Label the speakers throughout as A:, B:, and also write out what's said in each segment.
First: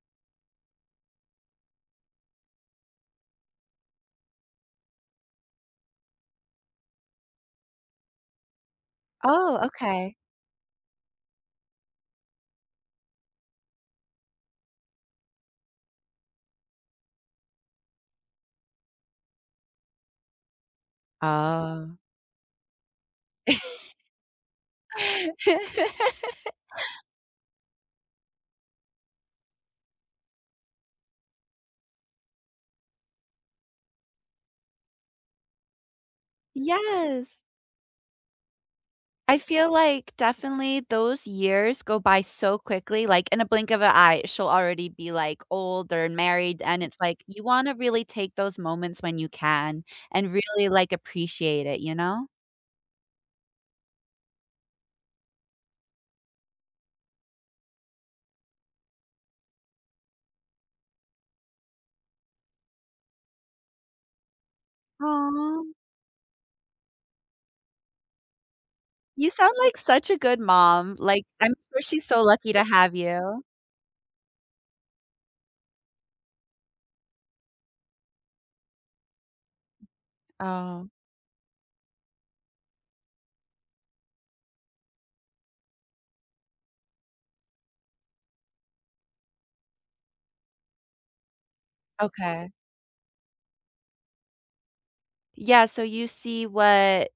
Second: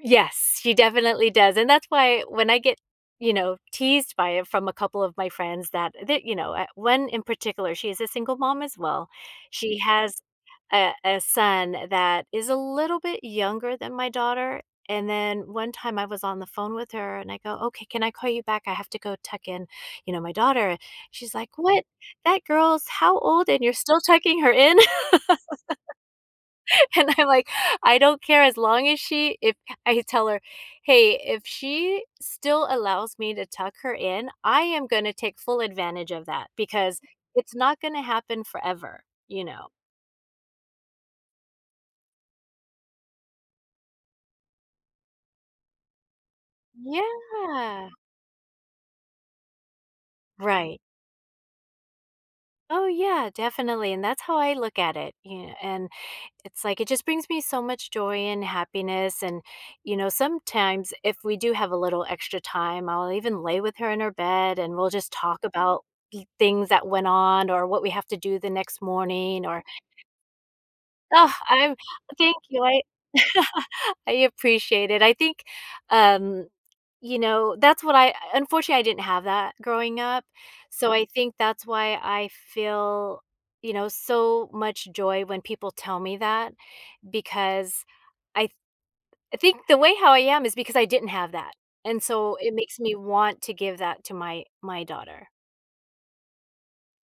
A: Yes, she definitely does, and that's why when I get, you know, teased by it from a couple of my friends, that that, you know, eh, 1 in particular, she is a single mom as well.
B: Oh,
A: She has
B: okay.
A: a a son that is a little bit younger than my daughter, and then one time I was on the phone with her and I go, "Okay, can I call you back? I have to go tuck in, you know, my daughter." She's, like, "What?
B: Oh.
A: That girl's how old and you're still tucking her in?" And I'm, like, "I don't care as long as she if" I had to tell her, "Hey, if she still allows me to tuck her in, I am gonna take full advantage of that because
B: Yes.
A: it's not gonna happen forever,"
B: I
A: you know.
B: feel, like, definitely those years go by so quickly, like, in a blink of an eye, she'll already be, like, older and married, and it's, like, you wanna
A: Yeah.
B: really take those moments when you can, and really,
A: Right.
B: like, appreciate it, you know?
A: Oh yeah, definitely, and that's how I look at it, yeah, and it's, like, it just brings me so much joy and happiness. And, you know, sometimes if we do have a little extra time, I'll even lay with her in her bed, and we'll just talk
B: Aw!
A: about thi things that went on or what we have to do the next
B: You
A: morning,
B: sound
A: or
B: like such a good mom, like,
A: Ugh,
B: I'm
A: I'm
B: sure she's so
A: thank
B: lucky to
A: you, I
B: have you.
A: I appreciate it. I think, um, you know, that's what I unfortunately, I didn't have that growing up.
B: Oh.
A: So, I think that's why I feel, you know, so much joy when people tell me that because I th I think the way how I am is because I didn't have that, and so
B: Okay.
A: it makes me want to give that to my my daughter.
B: Yeah, so you see what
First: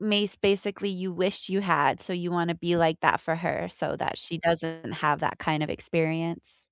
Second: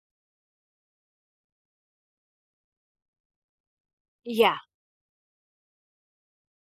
B: miss basically you wish you had, so you wanna be like that for her, so that she
A: Yeah.
B: doesn't have that kind of experience.